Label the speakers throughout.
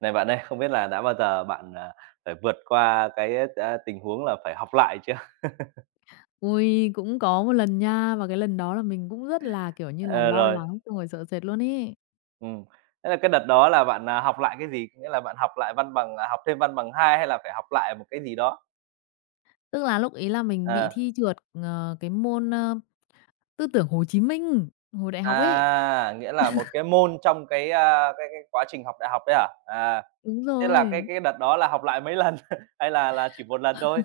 Speaker 1: Này bạn ơi, không biết là đã bao giờ bạn, phải vượt qua cái, tình huống là phải học lại chưa?
Speaker 2: Ôi, cũng có một lần nha, và cái lần đó là mình cũng rất là, kiểu như là,
Speaker 1: Ờ,
Speaker 2: lo
Speaker 1: rồi,
Speaker 2: lắng xong rồi sợ sệt luôn ấy.
Speaker 1: ừm. Thế là cái đợt đó là bạn, học lại cái gì? Nghĩa là bạn học lại văn bằng à, học thêm văn bằng 2 hay là phải học lại một cái gì đó?
Speaker 2: Tức là lúc ấy là mình bị
Speaker 1: Ờ.
Speaker 2: thi trượt, cái môn, Tư tưởng Hồ Chí Minh hồi đại học ấy.
Speaker 1: À, nghĩa là một cái môn trong cái, cái quá trình học đại học đấy hả? À,
Speaker 2: Đúng
Speaker 1: thế là cái
Speaker 2: rồi.
Speaker 1: cái đợt đó là học lại mấy lần hay là chỉ một lần thôi?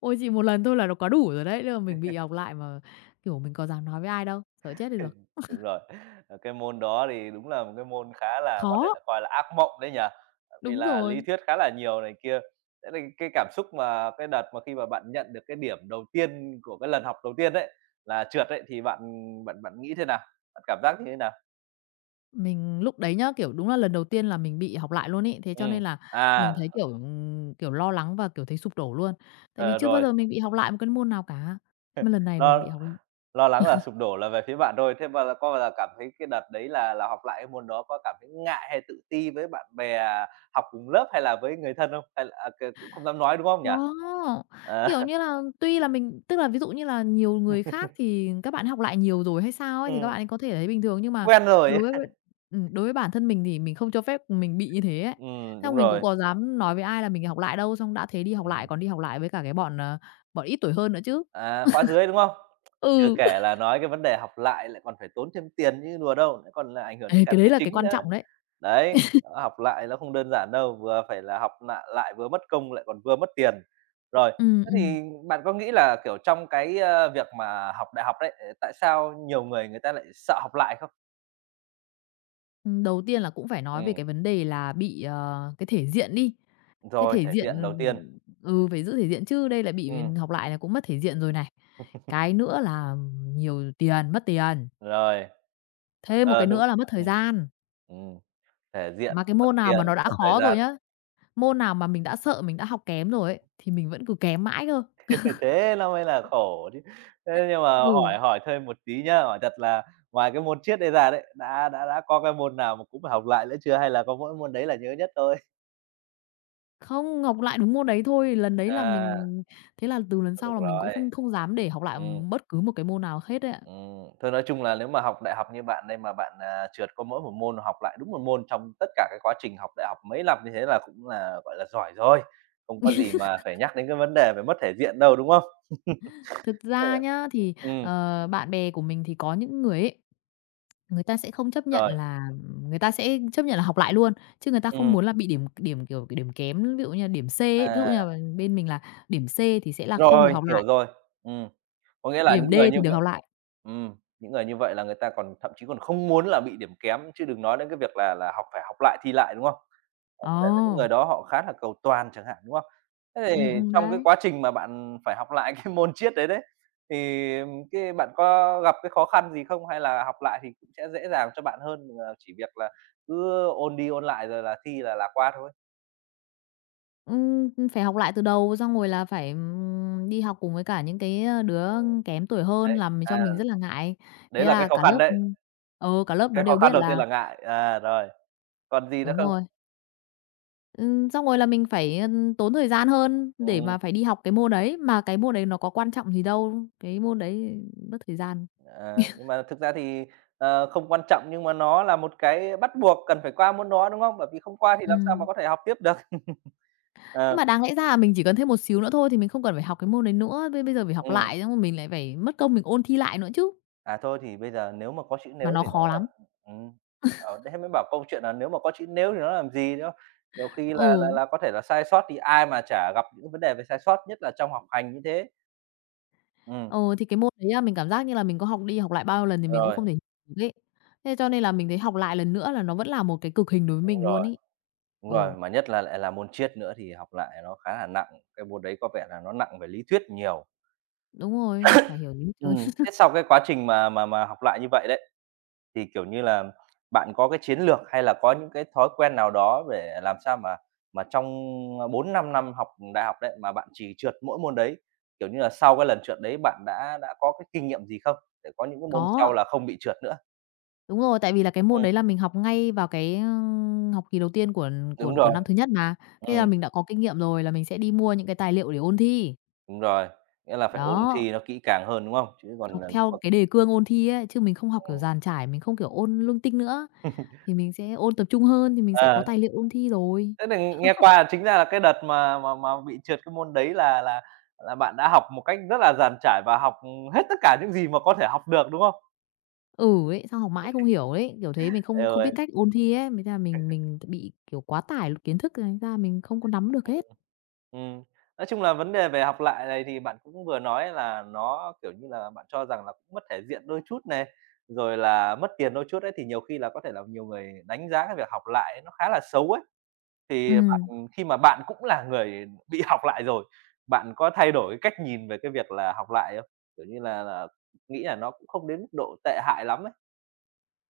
Speaker 2: Ôi, chỉ một lần thôi là nó quá đủ rồi đấy, nên là mình bị học lại mà, kiểu, mình có dám nói với ai đâu, sợ chết đi
Speaker 1: Ừm.
Speaker 2: được.
Speaker 1: Đúng rồi. Ờ, cái môn đó thì đúng là một cái môn khá là có thể
Speaker 2: Khó.
Speaker 1: là coi là ác mộng đấy nhỉ? Bởi vì
Speaker 2: Đúng
Speaker 1: là lý
Speaker 2: rồi.
Speaker 1: thuyết khá là nhiều này kia. Thế thì cái cảm xúc mà cái đợt mà khi mà bạn nhận được cái điểm đầu tiên của cái lần học đầu tiên đấy, là trượt ấy, thì bạn bạn bạn nghĩ thế nào? Bạn cảm giác như thế nào?
Speaker 2: Mình lúc đấy nhá, kiểu, đúng là lần đầu tiên là mình bị học lại luôn ý, thế cho
Speaker 1: Ừm,
Speaker 2: nên là mình
Speaker 1: à,
Speaker 2: thấy, kiểu, kiểu, lo lắng và, kiểu, thấy sụp đổ luôn. Tại vì
Speaker 1: ờ,
Speaker 2: chưa bao
Speaker 1: rồi.
Speaker 2: giờ mình bị học lại một cái môn nào cả, mà lần này mình bị
Speaker 1: nó
Speaker 2: học lại
Speaker 1: Lo lắng là sụp đổ là về phía bạn thôi. Thế là có bao giờ cảm thấy cái đợt đấy là học lại cái môn đó có cảm thấy ngại hay tự ti với bạn bè học cùng lớp hay là với người thân không? Hay là, cũng không dám nói, đúng không nhỉ?
Speaker 2: có,
Speaker 1: À,
Speaker 2: kiểu như là, tuy là mình tức là ví dụ như là nhiều người khác thì các bạn học lại nhiều rồi hay sao ấy, thì các bạn
Speaker 1: ừm,
Speaker 2: ấy có thể thấy bình thường, nhưng mà
Speaker 1: quen rồi.
Speaker 2: đối với đối với bản thân mình thì mình không cho phép mình bị như thế ấy.
Speaker 1: Đúng
Speaker 2: Xong mình cũng
Speaker 1: rồi.
Speaker 2: có dám nói với ai là mình học lại đâu, xong đã thế đi học lại
Speaker 1: Ừm.
Speaker 2: còn đi học lại với cả cái bọn, bọn ít tuổi hơn nữa chứ.
Speaker 1: À, khóa dưới, đúng không? Chưa
Speaker 2: Ừ.
Speaker 1: kể là nói cái vấn đề học lại lại còn phải tốn thêm tiền như đùa đâu, lại còn là ảnh hưởng đến
Speaker 2: Ê,
Speaker 1: cả
Speaker 2: cái đấy
Speaker 1: tài
Speaker 2: là cái
Speaker 1: chính
Speaker 2: quan
Speaker 1: nữa.
Speaker 2: trọng đấy.
Speaker 1: Đấy, đó, học lại nó không đơn giản đâu, vừa phải là học nại lại vừa mất công lại còn vừa mất tiền. Rồi,
Speaker 2: Ừm,
Speaker 1: thế
Speaker 2: ừm.
Speaker 1: thì bạn có nghĩ là, kiểu, trong cái, việc mà học đại học đấy, tại sao nhiều người người ta lại sợ học lại không?
Speaker 2: Đầu tiên là cũng phải nói về
Speaker 1: Ừm,
Speaker 2: cái vấn đề là bị, cái thể diện đi. Cái
Speaker 1: rồi
Speaker 2: thể
Speaker 1: thể
Speaker 2: diện,
Speaker 1: diện đầu tiên.
Speaker 2: ừ, phải giữ thể diện chứ, đây là bị
Speaker 1: Ừm,
Speaker 2: học lại là cũng mất thể diện rồi này. Cái nữa là nhiều tiền, mất tiền.
Speaker 1: rồi,
Speaker 2: Thêm một cái
Speaker 1: ờ,
Speaker 2: nữa
Speaker 1: đúng.
Speaker 2: là mất thời
Speaker 1: Ừm,
Speaker 2: gian.
Speaker 1: ừm, thể diện,
Speaker 2: Mà cái
Speaker 1: mất
Speaker 2: môn nào
Speaker 1: tiền,
Speaker 2: mà nó đã
Speaker 1: mất thời
Speaker 2: khó rồi
Speaker 1: gian.
Speaker 2: nhá, môn nào mà mình đã sợ mình đã học kém rồi ấy, thì mình vẫn cứ kém mãi cơ.
Speaker 1: Thế nó mới là khổ chứ. Thế nhưng mà
Speaker 2: Ừ,
Speaker 1: hỏi hỏi thêm một tí nhá, hỏi thật là ngoài cái môn Triết đây ra đấy, đã có cái môn nào mà cũng phải học lại nữa chưa hay là có mỗi môn đấy là nhớ nhất thôi?
Speaker 2: không, học lại đúng môn đấy thôi, lần đấy là
Speaker 1: À,
Speaker 2: mình thế là từ lần
Speaker 1: thôi
Speaker 2: sau
Speaker 1: được
Speaker 2: là mình cũng
Speaker 1: rồi.
Speaker 2: không không dám để học lại
Speaker 1: Ừm,
Speaker 2: bất cứ một cái môn nào hết ấy ạ.
Speaker 1: thôi nói chung là nếu mà học đại học như bạn đây mà bạn, trượt có mỗi một môn, học lại đúng một môn trong tất cả cái quá trình học đại học mấy năm như thế là cũng là, gọi là, giỏi rồi, không có gì mà phải nhắc đến cái vấn đề về mất thể diện đâu, đúng không?
Speaker 2: Thực
Speaker 1: Ờ.
Speaker 2: ra nhá, thì,
Speaker 1: Ừm,
Speaker 2: bạn bè của mình thì có những người ấy, người ta sẽ không chấp nhận
Speaker 1: rồi,
Speaker 2: là người ta sẽ chấp nhận là học lại luôn, chứ người ta không
Speaker 1: ừm,
Speaker 2: muốn là bị điểm điểm, kiểu, cái điểm kém, ví dụ như là điểm C ấy, ví dụ
Speaker 1: à,
Speaker 2: như là bên mình là điểm C thì sẽ là không được
Speaker 1: rồi,
Speaker 2: học lại,
Speaker 1: hiểu rồi, ừm. Có nghĩa là
Speaker 2: điểm D thì được học lại.
Speaker 1: ừm, những người như vậy là người ta còn thậm chí còn không muốn là bị điểm kém, chứ đừng nói đến cái việc là học phải học lại, thi lại, đúng không? Ờ,
Speaker 2: Ờ,
Speaker 1: có thể là những người đó họ khá là cầu toàn chẳng hạn, đúng không? Thế thì trong cái
Speaker 2: đấy.
Speaker 1: quá trình mà bạn phải học lại cái môn Triết đấy đấy, thì bạn có gặp cái khó khăn gì không? Hay là học lại thì cũng sẽ dễ dàng cho bạn hơn, chỉ việc là cứ ôn đi ôn lại rồi là thi là qua thôi?
Speaker 2: Phải học lại từ đầu xong rồi là phải, đi học cùng với cả những cái, đứa
Speaker 1: Ừ,
Speaker 2: kém tuổi hơn
Speaker 1: đấy,
Speaker 2: làm cho mình rất là ngại. Thế
Speaker 1: đấy là cái
Speaker 2: là
Speaker 1: khó
Speaker 2: cả
Speaker 1: khăn
Speaker 2: lớp
Speaker 1: đấy,
Speaker 2: ừ, ờ, cả lớp nó
Speaker 1: cái khó
Speaker 2: đều
Speaker 1: khăn
Speaker 2: biết
Speaker 1: đầu tiên
Speaker 2: là
Speaker 1: là ngại, rồi, còn gì nữa
Speaker 2: đúng
Speaker 1: không?
Speaker 2: rồi. Xong rồi là mình phải, tốn thời gian hơn để
Speaker 1: Ừm.
Speaker 2: mà phải đi học cái môn đấy, mà cái môn đấy nó có quan trọng gì đâu, cái môn đấy mất thời gian.
Speaker 1: Ờ, nhưng mà thực ra thì, không quan trọng nhưng mà nó là một cái bắt buộc cần phải qua môn đó, đúng không? Bởi vì không qua thì làm sao mà
Speaker 2: Ừm,
Speaker 1: có thể học tiếp được.
Speaker 2: nhưng
Speaker 1: Ờ,
Speaker 2: mà đáng lẽ ra là mình chỉ cần thêm một xíu nữa thôi thì mình không cần phải học cái môn đấy nữa, bây bây giờ phải học
Speaker 1: ừm,
Speaker 2: lại xong rồi mình lại phải mất công mình ôn thi lại nữa chứ,
Speaker 1: thôi thì bây giờ nếu mà có chữ
Speaker 2: mà
Speaker 1: "nếu"
Speaker 2: nó
Speaker 1: thì nói
Speaker 2: khó
Speaker 1: là
Speaker 2: lắm.
Speaker 1: ừm, đấy mới bảo câu chuyện là nếu mà có chữ "nếu" thì nó làm gì, đúng không? Nhiều khi là là
Speaker 2: Ừ,
Speaker 1: là có thể là sai sót thì ai mà chả gặp những vấn đề về sai sót, nhất là trong học hành như thế. Ừm,
Speaker 2: ừ, thì cái môn đấy á mình cảm giác như là mình có học đi học lại bao nhiêu lần thì mình cũng
Speaker 1: rồi,
Speaker 2: không thể hiểu được ấy. Thế cho nên là mình thấy học lại lần nữa là nó vẫn là một cái cực hình đối với
Speaker 1: đúng
Speaker 2: mình luôn
Speaker 1: rồi,
Speaker 2: ấy.
Speaker 1: đúng
Speaker 2: Ồ,
Speaker 1: rồi, mà nhất là lại là môn triết nữa thì học lại nó khá là nặng, cái môn đấy có vẻ là nó nặng về lý thuyết nhiều.
Speaker 2: đúng rồi, học chả hiểu gì hết trơn.
Speaker 1: Thế sau cái quá trình mà học lại như vậy đấy, thì, kiểu như là, bạn có cái chiến lược hay là có những cái thói quen nào đó để làm sao mà trong, bốn năm, năm học đại học đấy, mà bạn chỉ trượt mỗi môn đấy? Kiểu như là, sau cái lần trượt đấy bạn đã có cái kinh nghiệm gì không? Để có những cái môn sau
Speaker 2: Có.
Speaker 1: là không bị trượt nữa.
Speaker 2: Đúng rồi, tại vì là cái môn
Speaker 1: Ừm,
Speaker 2: đấy là mình học ngay vào cái, học kỳ đầu tiên của của
Speaker 1: đúng
Speaker 2: của
Speaker 1: rồi,
Speaker 2: năm thứ nhất mà, thế
Speaker 1: ừm,
Speaker 2: là mình đã có kinh nghiệm rồi là mình sẽ đi mua những cái tài liệu để ôn thi.
Speaker 1: đúng rồi, nghĩa là phải ôn
Speaker 2: Đó,
Speaker 1: thi nó kỹ càng hơn, đúng không? Chứ còn
Speaker 2: học
Speaker 1: là nếu mà.
Speaker 2: theo cái đề cương ôn thi ấy, chứ mình không học kiểu
Speaker 1: ừm.
Speaker 2: dàn trải, mình không kiểu ôn linh tinh nữa, thì mình sẽ ôn tập trung hơn thì mình sẽ có
Speaker 1: Ờ.
Speaker 2: tài liệu ôn thi rồi.
Speaker 1: Thế là nghe qua chính ra là cái đợt mà bị trượt cái môn đấy là bạn đã học một cách rất là dàn trải và học, hết tất cả những gì mà có thể học được, đúng không?
Speaker 2: Ừ, ấy, sao học mãi không hiểu ấy, kiểu thế, mình không không biết
Speaker 1: Ừ,
Speaker 2: cách ôn thi ấy, thành ra mình bị, kiểu, quá tải kiến thức thành ra mình không có nắm được
Speaker 1: ừm,
Speaker 2: hết.
Speaker 1: ừm, nói chung là vấn đề về học lại này thì bạn cũng vừa nói là nó, kiểu như là, bạn cho rằng là cũng mất thể diện đôi chút này, rồi là mất tiền đôi chút ấy, thì nhiều khi là có thể là nhiều người đánh giá cái việc học lại nó khá là xấu ấy. Thì
Speaker 2: Ừm,
Speaker 1: khi mà bạn cũng là người bị học lại rồi, bạn có thay đổi cái cách nhìn về cái việc là học lại không? Kiểu như là nghĩ là nó cũng không đến mức độ tệ hại lắm ấy.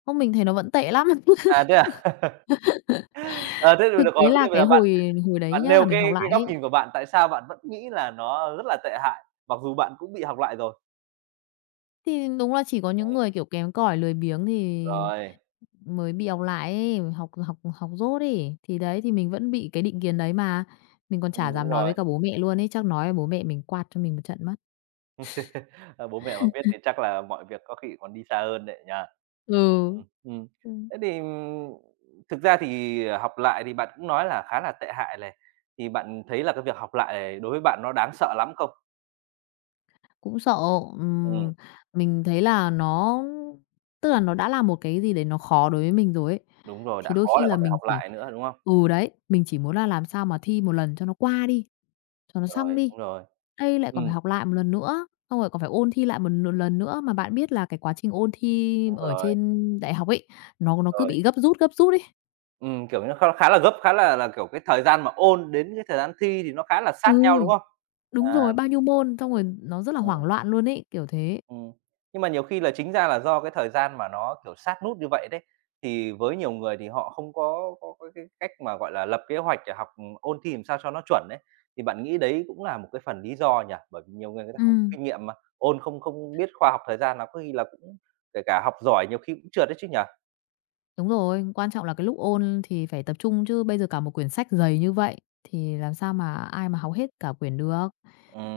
Speaker 2: không, mình thấy nó vẫn tệ lắm.
Speaker 1: À, thế à? Ờ, thế thì
Speaker 2: Thực
Speaker 1: được
Speaker 2: tế
Speaker 1: rồi, thế
Speaker 2: là
Speaker 1: thì bây
Speaker 2: cái
Speaker 1: giờ bạn
Speaker 2: hồi hồi đấy
Speaker 1: bạn
Speaker 2: nhá, là
Speaker 1: nêu
Speaker 2: mình học
Speaker 1: cái
Speaker 2: lại
Speaker 1: góc
Speaker 2: ấy.
Speaker 1: nhìn của bạn, tại sao bạn vẫn nghĩ là nó rất là tệ hại, mặc dù bạn cũng bị học lại rồi?
Speaker 2: Thì đúng là chỉ có những
Speaker 1: Ừm,
Speaker 2: người, kiểu, kém cỏi, lười biếng thì
Speaker 1: rồi,
Speaker 2: mới bị học lại ấy, học học học dốt ấy. Thì đấy, thì mình vẫn bị cái định kiến đấy mà, mình còn chả
Speaker 1: đúng
Speaker 2: dám nói với
Speaker 1: rồi.
Speaker 2: cả bố mẹ luôn ấy, chắc nói với bố mẹ mình quạt cho mình một trận mất.
Speaker 1: Ờ, bố mẹ mà biết thì chắc là mọi việc có khi còn đi xa hơn đấy nhỉ?
Speaker 2: Ừ,
Speaker 1: Ừm.
Speaker 2: ừm,
Speaker 1: Thế thì, thực ra thì, học lại thì bạn cũng nói là khá là tệ hại này, thì bạn thấy là cái việc học lại này đối với bạn nó đáng sợ lắm không?
Speaker 2: cũng sợ,
Speaker 1: Ừm,
Speaker 2: ừm, mình thấy là nó tức là nó đã là một cái gì đấy nó khó đối với mình rồi ấy,
Speaker 1: đúng rồi, đã
Speaker 2: thì đôi
Speaker 1: khó
Speaker 2: khi
Speaker 1: lại
Speaker 2: là
Speaker 1: còn phải
Speaker 2: mình
Speaker 1: học
Speaker 2: chỉ
Speaker 1: lại nữa, đúng không?
Speaker 2: ừ, đấy, mình chỉ muốn là làm sao mà thi một lần cho nó qua đi. Cho nó xong
Speaker 1: Rồi,
Speaker 2: đi.
Speaker 1: đúng rồi.
Speaker 2: Đây lại còn phải
Speaker 1: Ừm,
Speaker 2: học lại một lần nữa, xong rồi còn phải ôn thi lại một lần nữa, mà bạn biết là cái quá trình ôn thi
Speaker 1: đúng
Speaker 2: ở
Speaker 1: rồi,
Speaker 2: trên đại học ấy, nó cứ
Speaker 1: rồi.
Speaker 2: bị gấp rút ấy.
Speaker 1: Kiểu, như nó khá là gấp, khá là, kiểu, cái thời gian mà ôn đến cái thời gian thi thì nó khá là sát
Speaker 2: Ừ,
Speaker 1: nhau, đúng không?
Speaker 2: đúng
Speaker 1: À,
Speaker 2: rồi, bao nhiêu môn, xong rồi nó rất là hoảng
Speaker 1: ừm.
Speaker 2: loạn luôn ấy, kiểu thế.
Speaker 1: Ừm. Nhưng mà nhiều khi là chính ra là do cái thời gian mà nó, kiểu, sát nút như vậy đấy, thì với nhiều người thì họ không có cái cách mà, gọi là, lập kế hoạch để học, ừ, ôn thi làm sao cho nó chuẩn đấy thì bạn nghĩ đấy cũng là một cái phần lý do nhỉ? Bởi vì nhiều người người ta không có
Speaker 2: Ừm.
Speaker 1: kinh nghiệm mà, ôn không không biết khoa học thời gian nó có khi là cũng kể cả học giỏi nhiều khi cũng trượt đấy chứ nhỉ?
Speaker 2: Đúng rồi, quan trọng là cái lúc ôn thì phải tập trung chứ bây giờ cả một quyển sách dày như vậy thì làm sao mà ai mà học hết cả quyển được.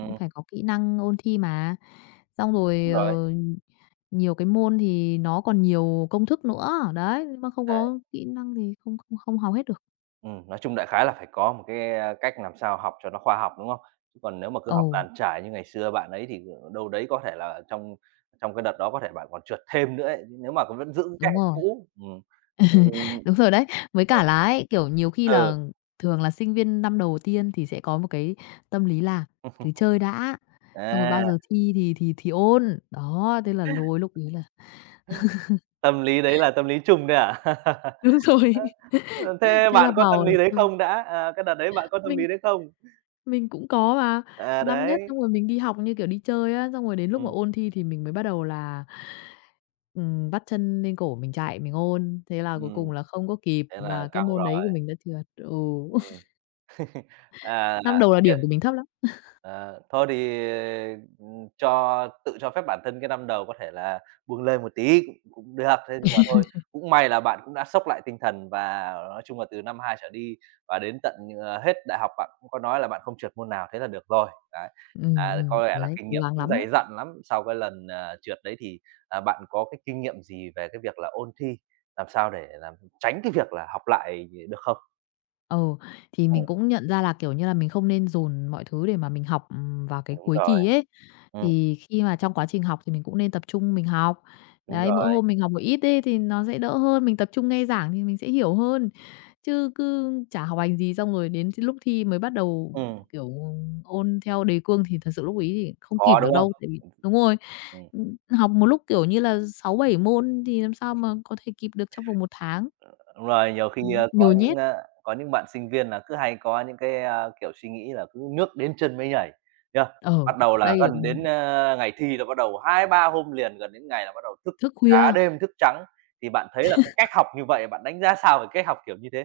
Speaker 2: Cũng phải có kỹ năng ôn thi mà. Xong
Speaker 1: đúng
Speaker 2: rồi,
Speaker 1: rồi,
Speaker 2: nhiều cái môn thì nó còn nhiều công thức nữa, đấy, mà không
Speaker 1: đấy.
Speaker 2: có kỹ năng thì không không không học hết được.
Speaker 1: Nói chung đại khái là phải có một cái, cách làm sao học cho nó khoa học, đúng không? Chứ còn nếu mà cứ
Speaker 2: Ồ,
Speaker 1: học dàn trải như ngày xưa bạn ấy thì, đâu đấy có thể là trong trong cái đợt đó có thể bạn còn trượt thêm nữa ấy, nếu mà vẫn giữ cái cách
Speaker 2: đúng
Speaker 1: học
Speaker 2: rồi.
Speaker 1: cũ. Ừm. Ừm,
Speaker 2: Đúng rồi đấy. Với cả là ấy, kiểu, nhiều khi
Speaker 1: ừ,
Speaker 2: là thường là sinh viên năm đầu tiên thì sẽ có một cái tâm lý là cứ chơi đã, xong rồi bao
Speaker 1: à,
Speaker 2: giờ thi thì thì ôn. Đó, thế là lôi lúc ấy là
Speaker 1: tâm lý đấy là tâm lý chung đấy à?
Speaker 2: đúng rồi,
Speaker 1: Ơ, thế
Speaker 2: thế
Speaker 1: bạn
Speaker 2: là
Speaker 1: có
Speaker 2: bảo
Speaker 1: tâm
Speaker 2: là
Speaker 1: lý đấy
Speaker 2: chơi.
Speaker 1: không đã? À, cái đợt đấy bạn có tâm
Speaker 2: Mình
Speaker 1: lý đấy không?
Speaker 2: mình cũng có mà,
Speaker 1: À,
Speaker 2: năm nhất
Speaker 1: đấy,
Speaker 2: xong rồi mình đi học như kiểu đi chơi á, xong rồi đến lúc mà
Speaker 1: ừm,
Speaker 2: ôn thi thì mình mới bắt đầu là, vắt chân lên cổ mình chạy, mình ôn. Thế là cuối cùng
Speaker 1: ừm,
Speaker 2: là không có kịp
Speaker 1: thế là
Speaker 2: và cái
Speaker 1: căng
Speaker 2: môn đấy
Speaker 1: rồi,
Speaker 2: của mình đã trượt. Ừ,
Speaker 1: ừm. À,
Speaker 2: năm đầu là
Speaker 1: hiện
Speaker 2: điểm của mình thấp lắm.
Speaker 1: ờ, thôi thì tự cho phép bản thân cái năm đầu có thể là buông lơi một tí cũng cũng được, thế nhưng mà thôi, cũng may là bạn cũng đã xốc lại tinh thần và nói chung là từ năm 2 trở đi và đến tận, hết đại học bạn cũng có nói là bạn không trượt môn nào, thế là được rồi. Đấy,
Speaker 2: Ừm,
Speaker 1: có vẻ là
Speaker 2: đấy,
Speaker 1: kinh
Speaker 2: cố
Speaker 1: nghiệm
Speaker 2: gắng
Speaker 1: cũng
Speaker 2: lắm đấy.
Speaker 1: dày dặn lắm. Sau cái lần, trượt đấy thì, bạn có cái kinh nghiệm gì về cái việc là ôn thi, làm sao để làm tránh cái việc là học lại được không?
Speaker 2: Ừ, thì
Speaker 1: Ừm,
Speaker 2: mình cũng nhận ra là, kiểu như là, mình không nên dồn mọi thứ để mà mình học, vào cái
Speaker 1: đúng
Speaker 2: cuối
Speaker 1: rồi,
Speaker 2: kỳ ấy.
Speaker 1: ừm,
Speaker 2: Thì khi mà trong quá trình học thì mình cũng nên tập trung mình học.
Speaker 1: đúng
Speaker 2: Đấy, mỗi
Speaker 1: rồi,
Speaker 2: hôm mình học một ít ấy thì nó sẽ đỡ hơn, mình tập trung nghe giảng thì mình sẽ hiểu hơn. Chứ cứ chả học hành gì xong rồi đến lúc thi mới bắt đầu,
Speaker 1: ừm,
Speaker 2: kiểu, ôn theo đề cương thì thật sự lúc ấy thì không kịp
Speaker 1: khó,
Speaker 2: được
Speaker 1: đúng không?
Speaker 2: đâu, tại vì đúng rồi,
Speaker 1: Ừm.
Speaker 2: học một lúc, kiểu như là, sáu bảy môn thì làm sao mà có thể kịp được trong vòng một tháng.
Speaker 1: Đúng rồi, nhiều khi, có
Speaker 2: Nhồi
Speaker 1: những,
Speaker 2: nhét,
Speaker 1: có những bạn sinh viên là cứ hay có những cái, kiểu, suy nghĩ là cứ nước đến chân mới nhảy, nhá.
Speaker 2: ờ,
Speaker 1: Bắt đầu là
Speaker 2: đây là
Speaker 1: gần đến, ngày thi là bắt đầu 2 3 hôm liền, gần đến ngày là bắt đầu thức
Speaker 2: thức
Speaker 1: cả
Speaker 2: khuya.
Speaker 1: đêm thức trắng. Thì bạn thấy là cái cách học như vậy, bạn đánh giá sao về cách học kiểu như thế?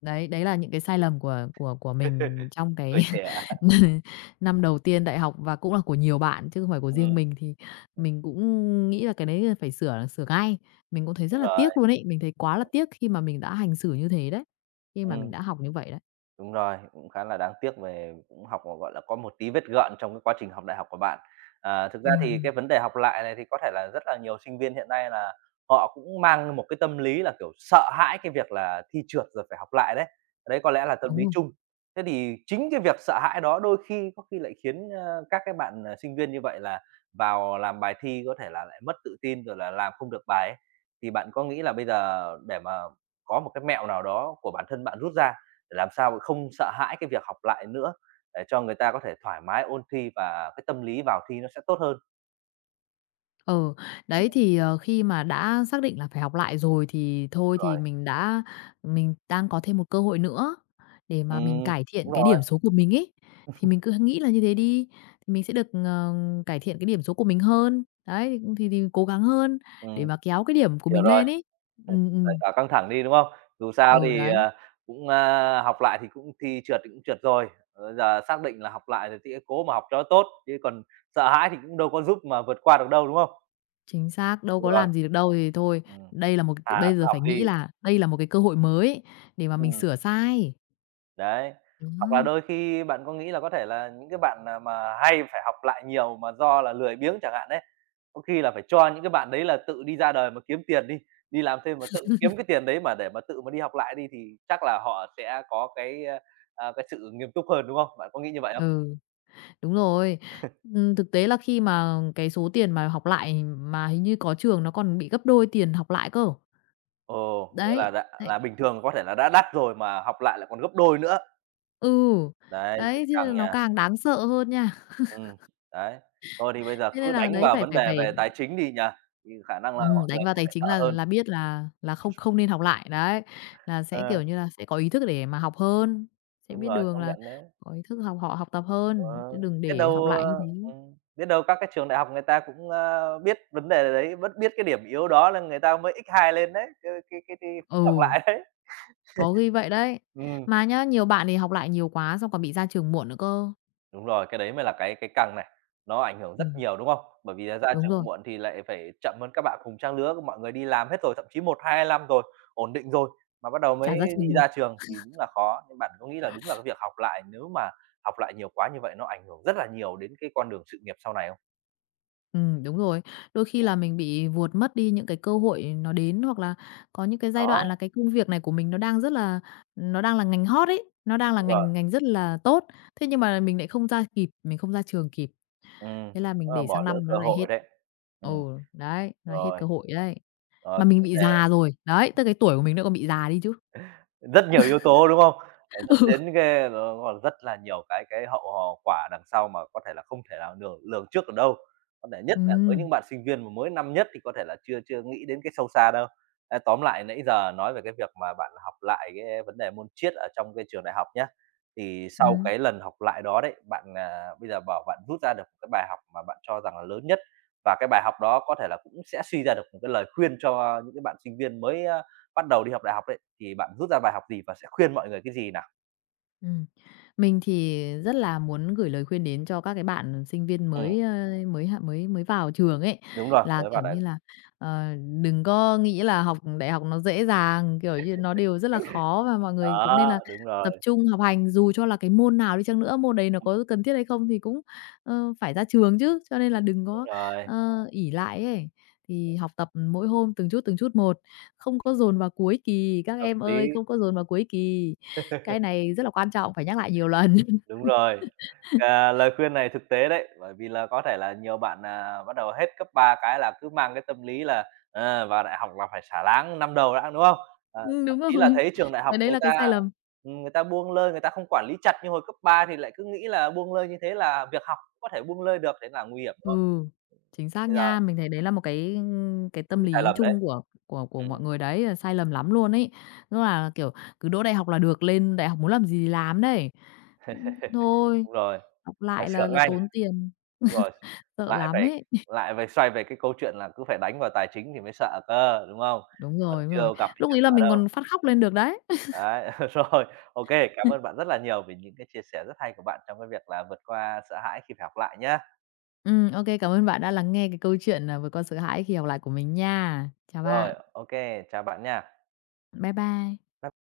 Speaker 2: Đấy, đấy là những cái sai lầm của mình trong cái
Speaker 1: Tuổi trẻ à?
Speaker 2: năm đầu tiên đại học và cũng là của nhiều bạn chứ không phải của riêng mình, thì mình cũng nghĩ là cái đấy là phải sửa sửa ngay. Mình cũng thấy rất
Speaker 1: Đúng
Speaker 2: là
Speaker 1: rồi,
Speaker 2: tiếc luôn ấy, mình thấy quá là tiếc khi mà mình đã hành xử như thế đấy, khi mà mình
Speaker 1: ừm.
Speaker 2: đã học như vậy đấy.
Speaker 1: Đúng rồi, cũng khá là đáng tiếc về cũng học, mà gọi là, có một tí vết gợn trong cái quá trình học đại học của bạn. À, thực ra
Speaker 2: Ừm,
Speaker 1: thì
Speaker 2: ừm,
Speaker 1: cái vấn đề học lại này thì có thể là rất là nhiều sinh viên hiện nay là họ cũng mang một cái tâm lý là, kiểu, sợ hãi cái việc là thi trượt rồi phải học lại đấy. Đấy có lẽ là tâm
Speaker 2: đúng
Speaker 1: lý
Speaker 2: rồi.
Speaker 1: chung. Thế thì chính cái việc sợ hãi đó đôi khi có khi lại khiến, các cái bạn, sinh viên như vậy là vào làm bài thi có thể là lại mất tự tin, rồi là làm không được bài ấy. Thì bạn có nghĩ là bây giờ để mà có một cái mẹo nào đó của bản thân bạn rút ra để làm sao không sợ hãi cái việc học lại nữa, để cho người ta có thể thoải mái ôn thi và cái tâm lý vào thi nó sẽ tốt hơn.
Speaker 2: Ừ, đấy thì, khi mà đã xác định là phải học lại rồi thì thôi thì
Speaker 1: Rồi,
Speaker 2: mình đã mình đang có thêm một cơ hội nữa để mà mình
Speaker 1: ừm,
Speaker 2: cải thiện
Speaker 1: đúng
Speaker 2: cái
Speaker 1: rồi,
Speaker 2: điểm số của mình ấy, thì mình cứ nghĩ là như thế đi, thì mình sẽ được, cải thiện cái điểm số của mình hơn. Đấy, thì cố gắng hơn để
Speaker 1: ừm,
Speaker 2: mà kéo cái điểm của
Speaker 1: hiểu
Speaker 2: mình
Speaker 1: rồi,
Speaker 2: lên ấy.
Speaker 1: ừm,
Speaker 2: Ừm,
Speaker 1: giải
Speaker 2: ừm,
Speaker 1: tỏa căng thẳng đi, đúng không? Dù sao
Speaker 2: ừ,
Speaker 1: thì,
Speaker 2: đấy,
Speaker 1: cũng, học lại thì cũng thi trượt thì cũng trượt rồi, giờ xác định là học lại rồi thì cố mà học cho tốt, chứ còn sợ hãi thì cũng đâu có giúp mà vượt qua được đâu, đúng không?
Speaker 2: chính xác, đâu
Speaker 1: Đúng
Speaker 2: có
Speaker 1: rồi,
Speaker 2: làm gì được đâu, thì thôi,
Speaker 1: ừm,
Speaker 2: đây là một
Speaker 1: thà
Speaker 2: bây
Speaker 1: cứ
Speaker 2: giờ
Speaker 1: học
Speaker 2: phải
Speaker 1: đi.
Speaker 2: nghĩ là đây là một cái cơ hội mới để mà mình
Speaker 1: Ừm.
Speaker 2: sửa sai.
Speaker 1: Đấy, hoặc là
Speaker 2: Đó,
Speaker 1: đôi khi bạn có nghĩ là có thể là những cái bạn, mà hay phải học lại nhiều mà do là lười biếng chẳng hạn đấy có khi là phải cho những cái bạn đấy là tự đi ra đời mà kiếm tiền đi, đi làm thêm mà tự kiếm cái tiền đấy mà để mà tự mà đi học lại đi thì chắc là họ sẽ có cái, cái sự nghiêm túc hơn, đúng không? Bạn có nghĩ như vậy không?
Speaker 2: ừ. Đúng rồi. Thực tế là khi mà cái số tiền mà học lại mà hình như có trường nó còn bị gấp đôi tiền học lại cơ.
Speaker 1: Ồ, nghĩa là
Speaker 2: Đấy,
Speaker 1: đã
Speaker 2: đấy
Speaker 1: là bình thường có thể là đã đắt rồi mà học lại lại còn gấp đôi nữa.
Speaker 2: ừ,
Speaker 1: Đấy, thế
Speaker 2: đấy,
Speaker 1: thì
Speaker 2: thế
Speaker 1: căng
Speaker 2: là nó
Speaker 1: nha.
Speaker 2: càng đáng sợ hơn nha.
Speaker 1: Ừm, đấy. Thôi thì bây giờ
Speaker 2: Thế nên
Speaker 1: cứ
Speaker 2: là
Speaker 1: đánh
Speaker 2: đấy,
Speaker 1: vào
Speaker 2: phải
Speaker 1: vấn
Speaker 2: phải
Speaker 1: đề
Speaker 2: phải
Speaker 1: về tài chính đi nhỉ? Thì khả năng là mọi
Speaker 2: đánh
Speaker 1: người
Speaker 2: vào
Speaker 1: sẽ
Speaker 2: tài
Speaker 1: phải
Speaker 2: chính
Speaker 1: sợ hơn.
Speaker 2: là biết là không không nên học lại, đấy. Là sẽ,
Speaker 1: Ờ.
Speaker 2: kiểu như là, sẽ có ý thức để mà học hơn, sẽ
Speaker 1: Đúng
Speaker 2: biết
Speaker 1: rồi,
Speaker 2: đường
Speaker 1: công
Speaker 2: là
Speaker 1: nhận đấy.
Speaker 2: có ý thức học họ học tập
Speaker 1: Ờ,
Speaker 2: hơn, chứ đừng
Speaker 1: biết
Speaker 2: để học
Speaker 1: đâu,
Speaker 2: lại như thế.
Speaker 1: ơ biết đâu các cái trường đại học người ta cũng, biết vấn đề đấy, vẫn biết cái điểm yếu đó nên người ta mới x hai lên đấy, cái phí học
Speaker 2: Ừ,
Speaker 1: lại đấy.
Speaker 2: có khi vậy đấy.
Speaker 1: Ừm,
Speaker 2: Mà nhá, nhiều bạn thì học lại nhiều quá xong còn bị ra trường muộn nữa cơ.
Speaker 1: đúng rồi, cái đấy mới là cái căng này, nó ảnh hưởng rất
Speaker 2: Ừm.
Speaker 1: nhiều, đúng không? Bởi vì là ra
Speaker 2: Đúng rồi,
Speaker 1: trường muộn thì lại phải chậm hơn các bạn cùng trang lứa, mọi người đi làm hết rồi, thậm chí một 2 năm rồi, ổn định rồi, mà bắt đầu mới
Speaker 2: trả giá
Speaker 1: đi
Speaker 2: trường được.
Speaker 1: ra trường thì đúng là khó. Nhưng bạn có nghĩ là đúng là cái việc học lại nếu mà học lại nhiều quá như vậy nó ảnh hưởng rất là nhiều đến cái con đường sự nghiệp sau này không?
Speaker 2: Đúng rồi. Đôi khi là mình bị vuột mất đi những cái cơ hội nó đến, hoặc là có những cái giai đoạn
Speaker 1: Đó,
Speaker 2: là cái công việc này của mình nó đang rất là nó đang là ngành hot ấy, nó đang là
Speaker 1: đúng rồi.
Speaker 2: ngành ngành rất là tốt, thế nhưng mà mình lại không ra kịp, mình không ra trường kịp,
Speaker 1: Ừm,
Speaker 2: thế là
Speaker 1: tức
Speaker 2: mình
Speaker 1: là
Speaker 2: để sang
Speaker 1: bỏ lỡ
Speaker 2: năm
Speaker 1: cơ
Speaker 2: nó lại hết.
Speaker 1: hội đấy.
Speaker 2: Ừ,
Speaker 1: Ừm,
Speaker 2: đấy, là hết
Speaker 1: rồi,
Speaker 2: cơ hội đấy.
Speaker 1: rồi
Speaker 2: Mà
Speaker 1: cái
Speaker 2: mình
Speaker 1: vấn
Speaker 2: bị già rồi, đấy, tới cái tuổi của mình nữa còn bị già đi chứ.
Speaker 1: Rất nhiều yếu tố, đúng không? Ờ,
Speaker 2: Ừ.
Speaker 1: dẫn đến cái nó còn rất là nhiều cái hậu hò quả đằng sau mà có thể là không thể nào lường lường trước được đâu. Có thể nhất
Speaker 2: Ừ.
Speaker 1: là với những bạn sinh viên mà mới năm nhất thì có thể là chưa chưa nghĩ đến cái sâu xa đâu. Ê, tóm lại nãy giờ nói về cái việc mà bạn học lại cái vấn đề môn Triết ở trong cái trường đại học nhá, thì sau
Speaker 2: Ừm.
Speaker 1: cái lần học lại đó đấy, bạn, bây giờ bảo bạn rút ra được một cái bài học mà bạn cho rằng là lớn nhất và cái bài học đó có thể là cũng sẽ suy ra được một cái lời khuyên cho những cái bạn sinh viên mới, bắt đầu đi học đại học đấy, thì bạn rút ra bài học gì và sẽ khuyên mọi người cái gì nào?
Speaker 2: Ừm. Mình thì rất là muốn gửi lời khuyên đến cho các cái bạn sinh viên
Speaker 1: Ừm,
Speaker 2: mới, mới h mới mới vào trường ấy,
Speaker 1: Đúng rồi,
Speaker 2: là,
Speaker 1: mới
Speaker 2: kiểu
Speaker 1: vào đấy.
Speaker 2: như là, ờ, đừng có nghĩ là học đại học nó dễ dàng, kiểu như, nó đều rất là khó và mọi người cũng nên
Speaker 1: Đó,
Speaker 2: là tập trung học hành. Dù cho là cái môn nào đi chăng nữa, môn đấy nó có cần thiết hay không thì cũng, phải ra trường chứ, cho nên là đừng
Speaker 1: đúng
Speaker 2: có,
Speaker 1: rồi,
Speaker 2: ỷ lại ấy. Thì học tập mỗi hôm từng chút một, không có dồn vào cuối kỳ, các
Speaker 1: hợp
Speaker 2: em
Speaker 1: lý,
Speaker 2: ơi, không có dồn vào cuối kỳ. Cái này rất là quan trọng, phải nhắc lại nhiều lần.
Speaker 1: đúng rồi. À, lời khuyên này thực tế đấy, bởi vì là có thể là nhiều bạn, bắt đầu hết cấp 3 cái là cứ mang cái tâm lý là, vào đại học là phải xả láng năm đầu đã, đúng không? Ờ, thậm
Speaker 2: Đúng
Speaker 1: chí là
Speaker 2: rồi.
Speaker 1: thấy trường đại học
Speaker 2: Cái đấy là cái sai lầm.
Speaker 1: người ta buông lơi, người ta không quản lý chặt như hồi cấp 3 thì lại cứ nghĩ là buông lơi như thế là việc học có thể buông lơi được, thế là nguy hiểm, đúng
Speaker 2: Ừ,
Speaker 1: không?
Speaker 2: chính xác
Speaker 1: Bây giờ
Speaker 2: nha. Mình thấy đấy là một cái
Speaker 1: thì
Speaker 2: tâm
Speaker 1: sai
Speaker 2: lý
Speaker 1: lầm
Speaker 2: chung
Speaker 1: đấy.
Speaker 2: của
Speaker 1: Ừm,
Speaker 2: mọi người đấy, là sai lầm lắm luôn ấy. Tức là, kiểu, cứ đỗ đại học là được, lên đại học muốn làm gì thì làm đấy. Ưm, thôi,
Speaker 1: đúng rồi,
Speaker 2: học
Speaker 1: phải
Speaker 2: lại
Speaker 1: sửa
Speaker 2: là
Speaker 1: ngay.
Speaker 2: tốn tiền,
Speaker 1: Đúng rồi,
Speaker 2: sợ
Speaker 1: lại
Speaker 2: lắm
Speaker 1: phải
Speaker 2: ấy.
Speaker 1: lại phải xoay về cái câu chuyện là cứ phải đánh vào tài chính thì mới sợ cơ, đúng không?
Speaker 2: Đúng
Speaker 1: Còn
Speaker 2: rồi, đúng rồi.
Speaker 1: chưa gặp thì
Speaker 2: Lúc
Speaker 1: chưa
Speaker 2: ấy là
Speaker 1: sợ
Speaker 2: mình
Speaker 1: đâu.
Speaker 2: còn phát khóc lên được đấy.
Speaker 1: Đấy, rồi, ok, cảm ơn bạn rất là nhiều vì những cái chia sẻ rất hay của bạn trong cái việc là vượt qua sợ hãi khi phải học lại nhá.
Speaker 2: Ừ, ok, cảm ơn bạn đã lắng nghe cái câu chuyện, à, vượt qua sợ hãi khi học lại của mình nha. Chào
Speaker 1: Rồi,
Speaker 2: bạn.
Speaker 1: ok, chào bạn nha.
Speaker 2: Bye bye.
Speaker 1: Bye